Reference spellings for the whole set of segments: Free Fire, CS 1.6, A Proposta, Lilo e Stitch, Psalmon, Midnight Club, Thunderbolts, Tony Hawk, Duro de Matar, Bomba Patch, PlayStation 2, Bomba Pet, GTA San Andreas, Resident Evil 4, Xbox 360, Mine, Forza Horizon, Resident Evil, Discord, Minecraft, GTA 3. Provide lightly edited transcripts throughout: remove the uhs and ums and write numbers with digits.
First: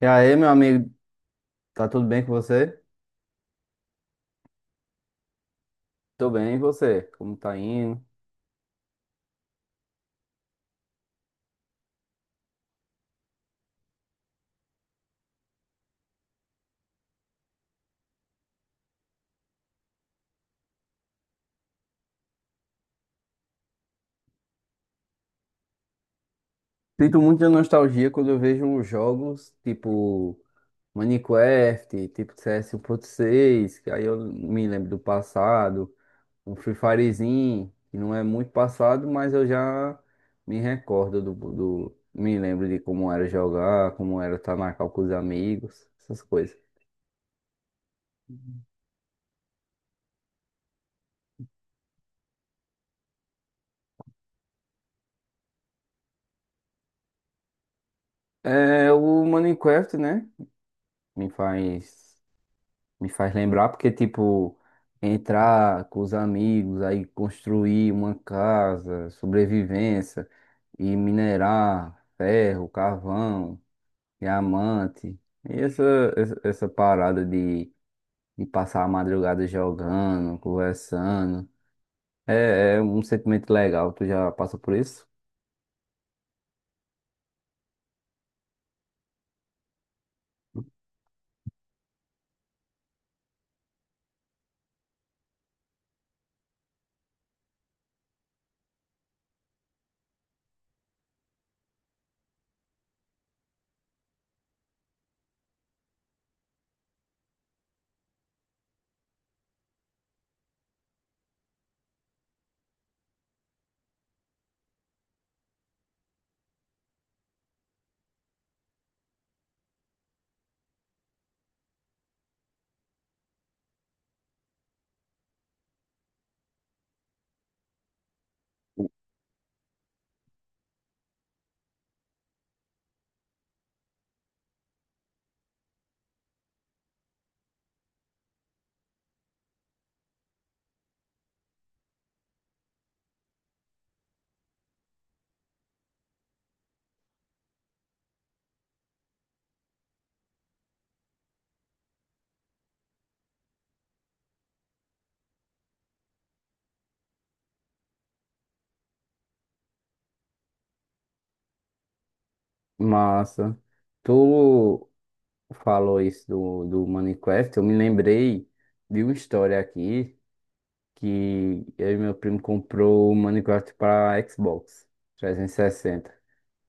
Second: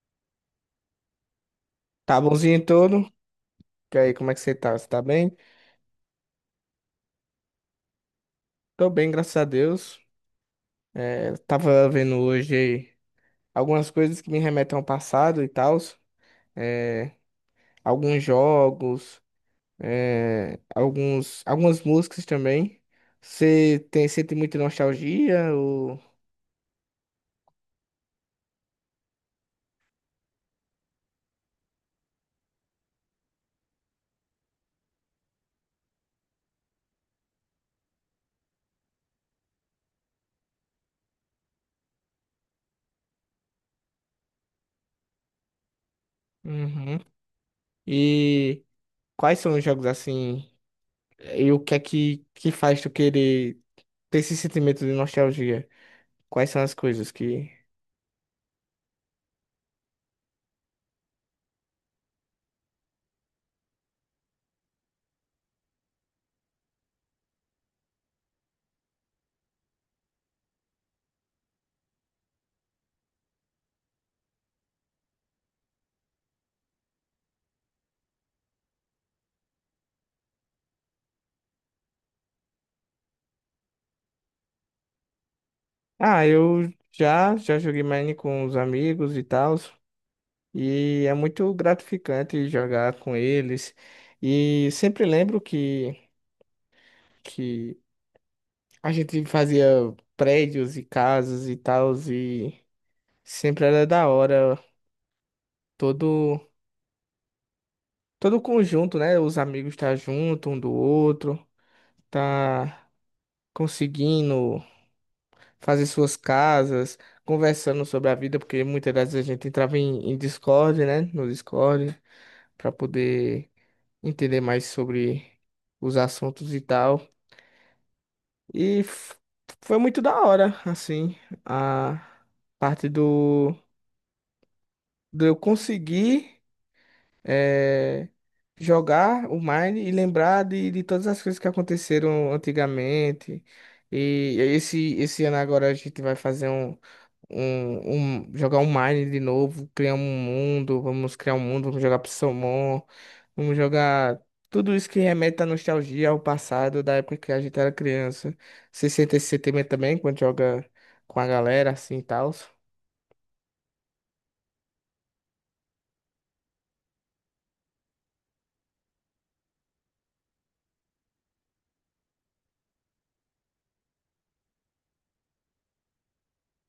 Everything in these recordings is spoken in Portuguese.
E aí, meu amigo, tá tudo Tá bem com bonzinho você? todo? E aí, como é que você tá? Você tá bem? Tô bem, e você? Como tá indo? Tô bem, graças a Deus. É, tava vendo hoje algumas coisas que me remetem ao passado e tal. É, alguns jogos, é, algumas músicas também. Você sente muita nostalgia? Ou... Sinto muita nostalgia quando eu vejo jogos tipo Minecraft, tipo CS 1.6, que aí eu me lembro do passado, um Free Firezinho, que não é muito passado, mas eu já me recordo me lembro de como era jogar, como era estar na cal com os amigos, essas coisas. Uhum. E quais são os jogos assim? E o que é que faz tu querer ter esse sentimento de nostalgia? Quais são as coisas que... É, o Minecraft, né? Me faz. Me faz lembrar porque, tipo, entrar com os amigos, aí construir uma casa, sobrevivência, e minerar ferro, carvão, diamante. E essa parada de passar a madrugada jogando, conversando, é um sentimento legal. Tu já passa por isso? Ah, eu já joguei Mine com os amigos e tal, e é muito gratificante jogar com eles. E sempre lembro que a gente fazia prédios e casas e tal, e sempre era da hora todo todo o conjunto, né? Os amigos estar junto um do outro, tá conseguindo fazer suas casas, conversando sobre a vida, porque muitas das vezes a gente entrava em Discord, né? No Discord. Para poder entender mais sobre os assuntos e tal. E f- foi muito da hora, assim, a parte do eu conseguir. eh, jogar o Mine e lembrar de todas as coisas que aconteceram antigamente. E esse ano agora a gente vai fazer jogar um Mine de novo, criar um mundo, vamos criar um mundo, vamos jogar Psalmon, vamos jogar tudo isso que remete à nostalgia, ao passado, da época que a gente era criança. Você sente esse sentimento também quando joga com a galera assim e tal? Massa. Tu falou isso do Minecraft, eu me lembrei de uma história aqui, que eu e meu primo comprou o Minecraft para Xbox 360.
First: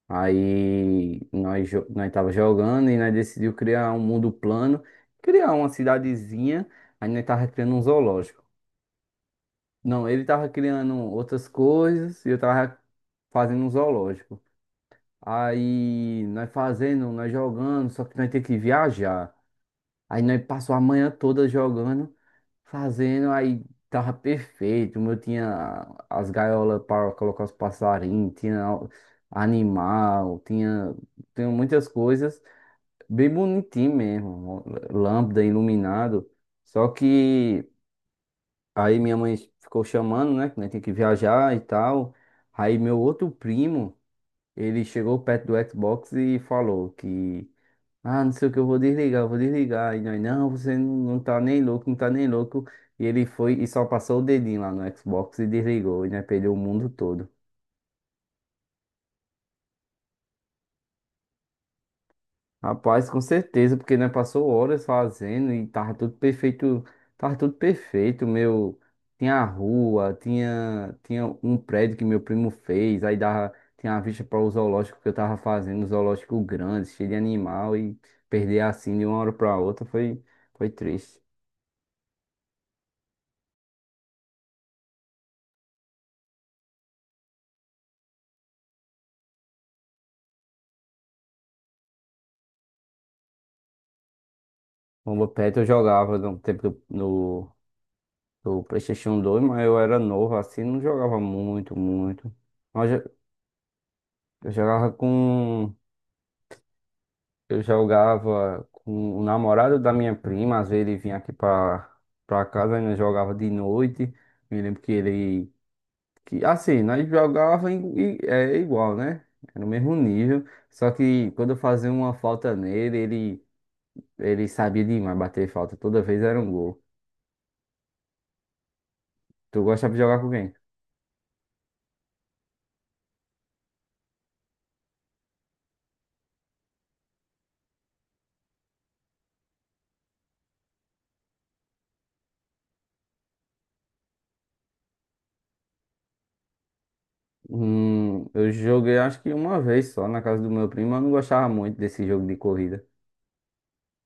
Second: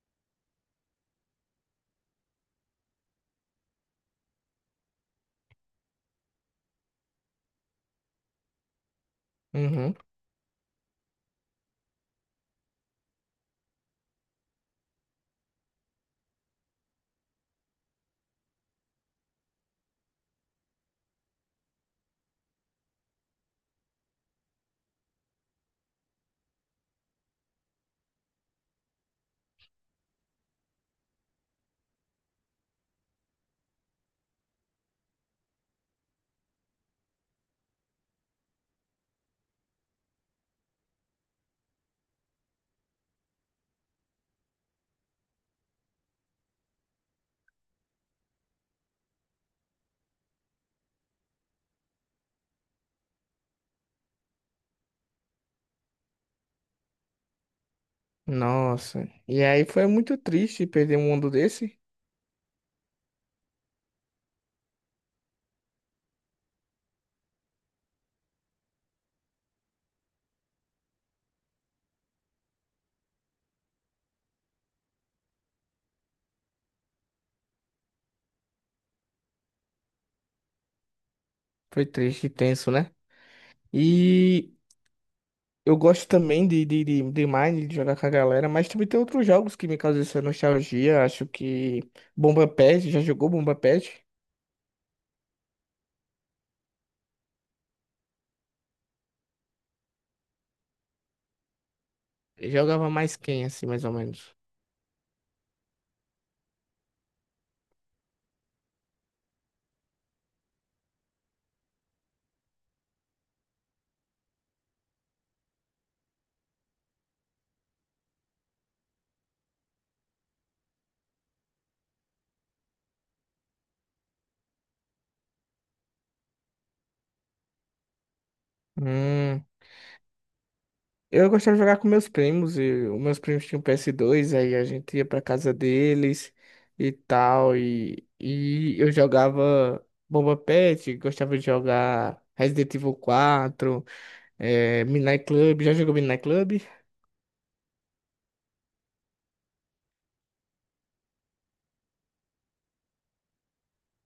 Aí nós, nós tava jogando e nós decidiu criar um mundo plano, criar uma cidadezinha, aí nós tava criando um zoológico. Uhum. Não, ele tava criando outras coisas e eu tava fazendo um zoológico. Aí nós fazendo, nós jogando, só que nós tem que viajar. Aí nós passou a manhã toda jogando, fazendo, aí tava perfeito. O meu tinha as gaiolas para colocar os passarinhos, tinha animal, tinha muitas coisas, bem bonitinho mesmo, lâmpada iluminado. Só que aí minha mãe ficou chamando, né, que nós tinha que viajar e tal. Aí meu outro primo, ele chegou perto do Xbox e falou que ah, não sei o que, eu vou desligar, eu vou desligar. E nós, não, você não, não tá nem louco, não tá nem louco. E ele foi e só passou o dedinho lá no Xbox e desligou. E nós perdeu o mundo todo. Nossa, e aí foi muito triste perder um mundo desse. Rapaz, com certeza, porque nós passou horas fazendo e tava tudo perfeito. Tava tudo perfeito, meu. Tinha a rua, tinha um prédio que meu primo fez. Aí dava, tinha a vista para o zoológico que eu tava fazendo, um zoológico grande, cheio de animal. E perder assim de uma hora pra outra foi triste. Foi triste e tenso, né? E eu gosto também de Mine, de jogar com a galera, mas também tem outros jogos que me causam essa nostalgia. Acho que Bomba Patch, já jogou Bomba Patch? Bomba Pet eu jogava no tempo do, no, do PlayStation 2, mas eu era novo assim, não jogava muito, muito. Jogava Mas mais quem, assim, mais ou menos? eu jogava com. Eu jogava com o namorado da minha prima, às vezes ele vinha aqui pra casa, ainda jogava de noite. Me lembro que ele. Que, assim, nós jogava é igual, né? Era o mesmo nível. Só que quando eu fazia uma falta nele, ele sabia demais bater falta. Toda vez era um gol. Hum, Tu gostava de jogar com quem? eu gostava de jogar com meus primos, e os meus primos tinham PS2, aí a gente ia pra casa deles e tal, e eu jogava Bomba Patch, gostava de jogar Resident Evil 4, Midnight Club, já jogou Midnight Club? Eu joguei acho que uma vez só na casa do meu primo, eu não gostava muito desse jogo de corrida.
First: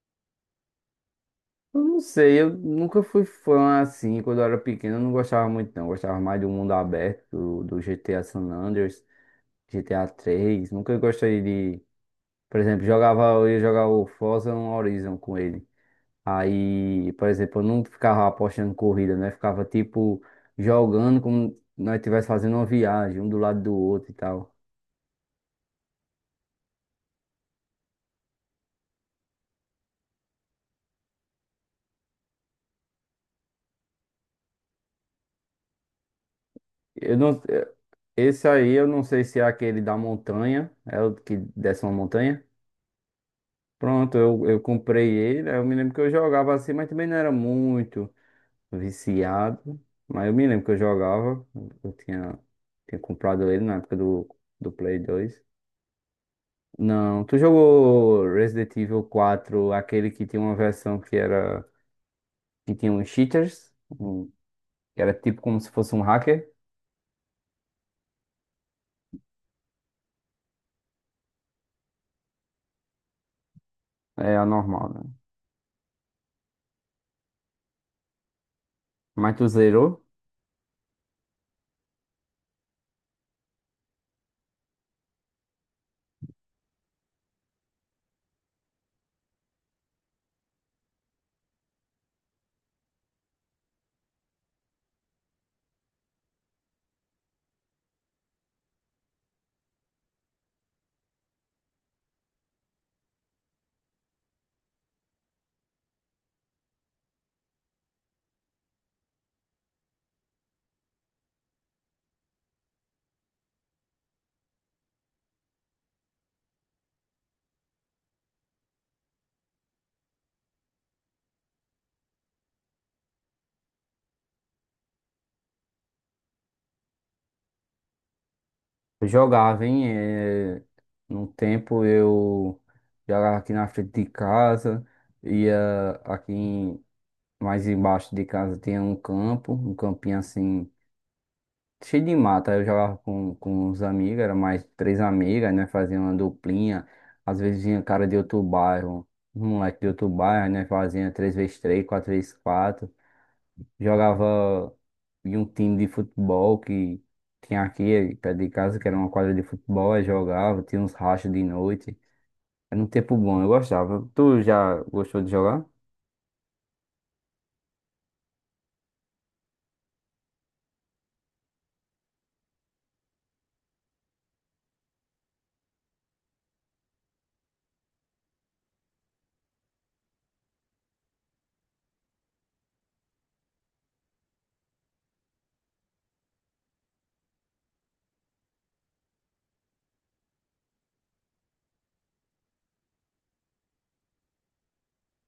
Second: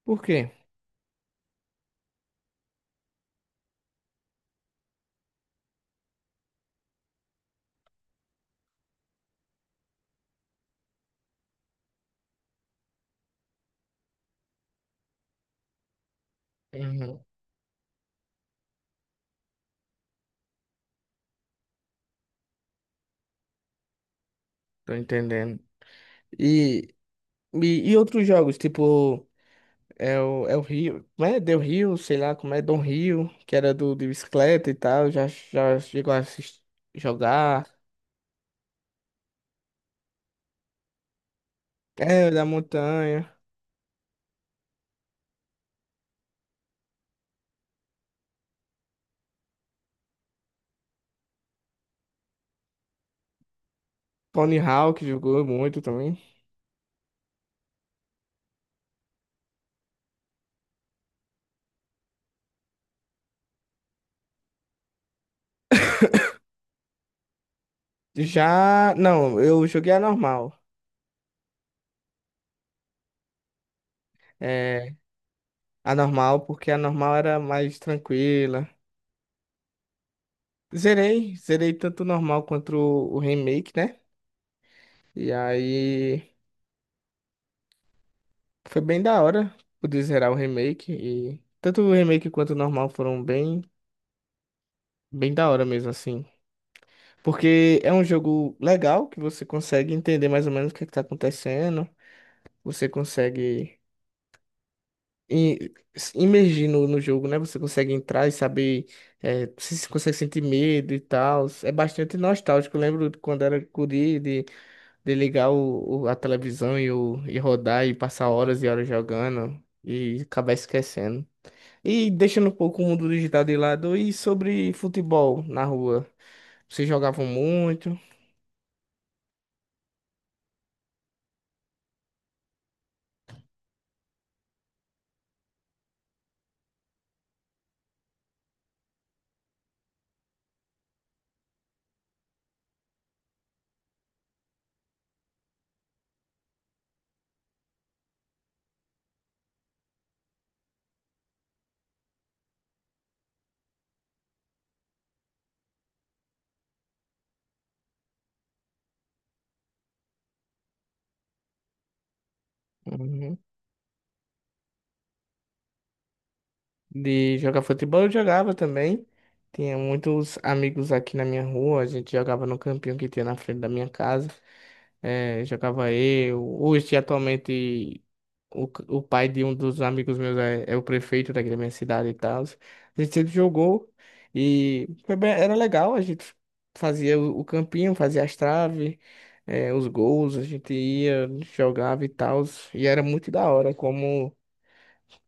Por quê? Eu não sei, eu nunca fui fã assim, quando eu era pequeno eu não gostava muito não, eu gostava mais do mundo aberto, do GTA San Andreas, GTA 3 nunca gostei de, por exemplo, jogava, eu ia jogar o Forza Horizon com ele. Aí, Uhum, por exemplo, eu não ficava apostando corrida, né? Ficava tipo jogando como nós estivéssemos fazendo uma viagem, um do lado do outro e tal. tô entendendo. E, e outros jogos, tipo, é o Rio, né? Del Rio, sei lá como é, Don Rio, que era do de bicicleta e tal, já chegou a assistir, Eu não. jogar. Esse aí eu não sei se é aquele da montanha, é o que desce uma É, montanha. da montanha. Pronto, eu comprei ele, aí eu me lembro que eu jogava assim, mas também não era muito viciado. Mas eu me lembro que eu jogava, eu tinha, tinha comprado ele na época do, Tony Play Hawk dois jogou muito também. Não, tu jogou Resident Evil 4, aquele que tinha uma versão que era, que tinha uns cheaters, que era tipo como se fosse um hacker? Já, não, eu joguei a normal. É anormal, É, né? a normal, porque a normal era mais tranquila. Mas tu zerou? Zerei tanto o normal quanto o remake, né? E aí. Foi bem da hora poder zerar o remake e tanto o remake quanto o normal foram bem, bem da hora mesmo assim. Porque é um jogo legal que você consegue entender mais ou menos o que está acontecendo, você consegue se imergir no jogo, né? Você consegue entrar e saber se consegue sentir medo e tal. É bastante nostálgico. Eu lembro de quando era guri de ligar a televisão e rodar e passar horas e horas jogando e acabar esquecendo. E deixando um pouco o mundo digital de lado, e sobre futebol na rua? Vocês jogavam muito? Eu jogava, hein? É, num tempo eu jogava aqui na frente de casa, ia aqui mais embaixo de casa tinha um campo, um campinho assim, cheio de mata. Aí eu jogava com os amigos, era mais três amigas, né? Fazia uma duplinha. Às vezes vinha cara de outro bairro, um moleque de outro bairro, né? Fazia três vezes três, quatro vezes quatro. Jogava em um time de futebol que tinha aqui perto de casa, que era uma quadra de futebol, aí jogava, tinha uns rachas de noite. Era um tempo Uhum. bom, eu gostava. Tu já gostou de jogar? De jogar futebol eu jogava também. Tinha muitos amigos aqui na minha rua. A gente jogava no campinho que tinha na frente da minha casa. Eh, jogava eu. Hoje, atualmente, o pai de um dos amigos meus é o prefeito daqui da minha cidade e tal. A gente sempre jogou e era legal. A gente fazia o campinho, fazia as traves, eh, os gols. A gente ia, jogava e tal. E era muito da hora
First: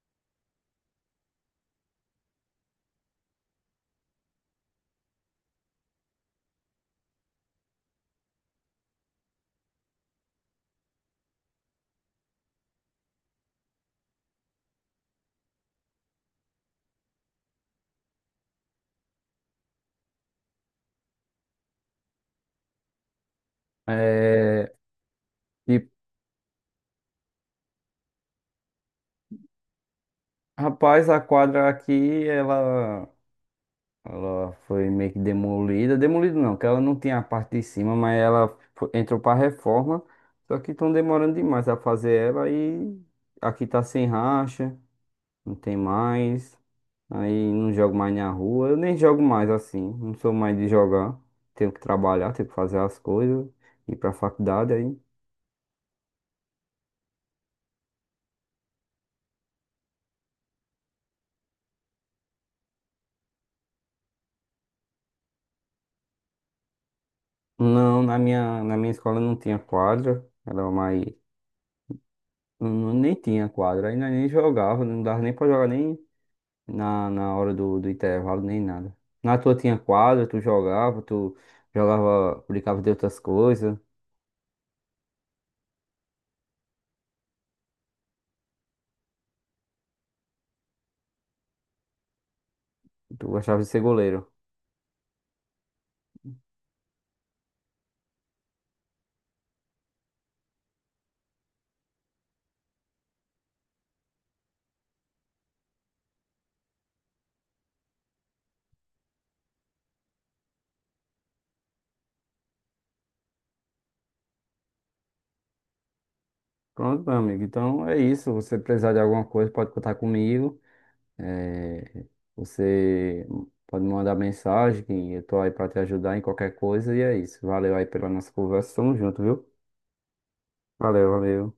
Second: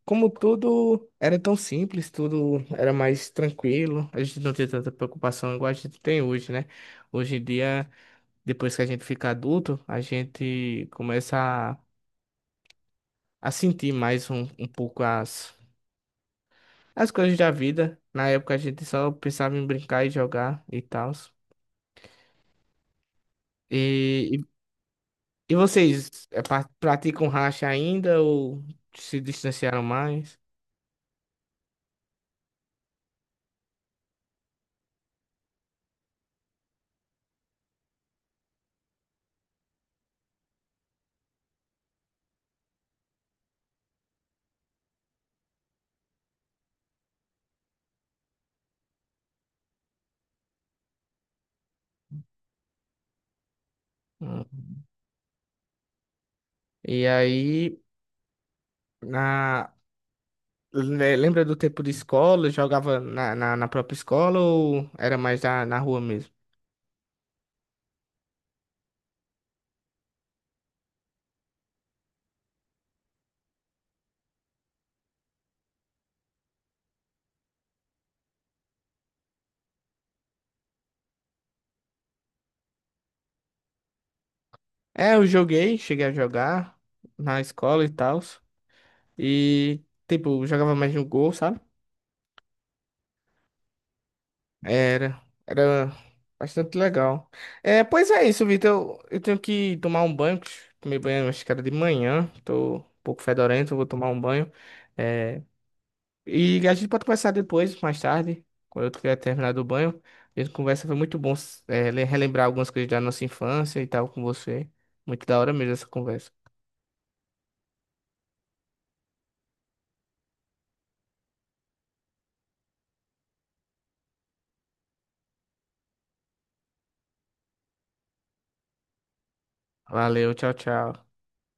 Como tudo era tão simples, tudo era mais tranquilo, a gente não tinha tanta preocupação igual a gente tem hoje, né? Hoje em dia, depois que a gente fica adulto, a gente começa a, a sentir mais um pouco as coisas da vida. Na época a gente só pensava em brincar e jogar e tal. E, e, É, e e vocês praticam racha ainda ou se distanciaram mais? Rapaz, a quadra aqui, ela foi meio que demolida. Demolida não, que ela não tinha a parte de cima, mas ela entrou para reforma. Só que estão demorando demais a fazer ela e aqui tá sem racha, não tem mais. Aí não jogo mais na rua. Eu nem jogo mais assim. Não sou mais de jogar. Tenho que trabalhar, tenho que fazer as coisas. Ir pra Hum. faculdade aí. E aí. Lembra do tempo de escola? Jogava na própria escola ou era mais na rua mesmo? Não, na minha escola não tinha quadra. Era mais, nem tinha quadra. Aí nós nem jogava. Não dava nem pra jogar nem na hora do intervalo, nem nada. Na tua tinha quadra, tu jogava, brincava de outras coisas. É, eu joguei, cheguei a jogar na escola e tal. E, tipo, jogava mais no gol, sabe? Tu gostava de ser goleiro. Era, era bastante legal. É, pois é isso, Vitor. Eu tenho que tomar um banho. Que Tomei banho, acho que era de manhã. Tô um pouco fedorento, vou tomar um banho. É. E a gente pode conversar depois, mais tarde, quando eu tiver terminado o banho. A gente conversa, foi muito bom, relembrar algumas coisas da nossa infância e tal com você. Muito da hora mesmo essa conversa. Pronto, meu amigo. Então é isso. Se você precisar de alguma coisa, pode contar comigo. É, você pode me mandar mensagem, que eu tô aí pra te ajudar em qualquer coisa. E é isso. Valeu aí pela nossa conversa. Tamo junto, viu? Valeu, tchau, tchau. Valeu, valeu.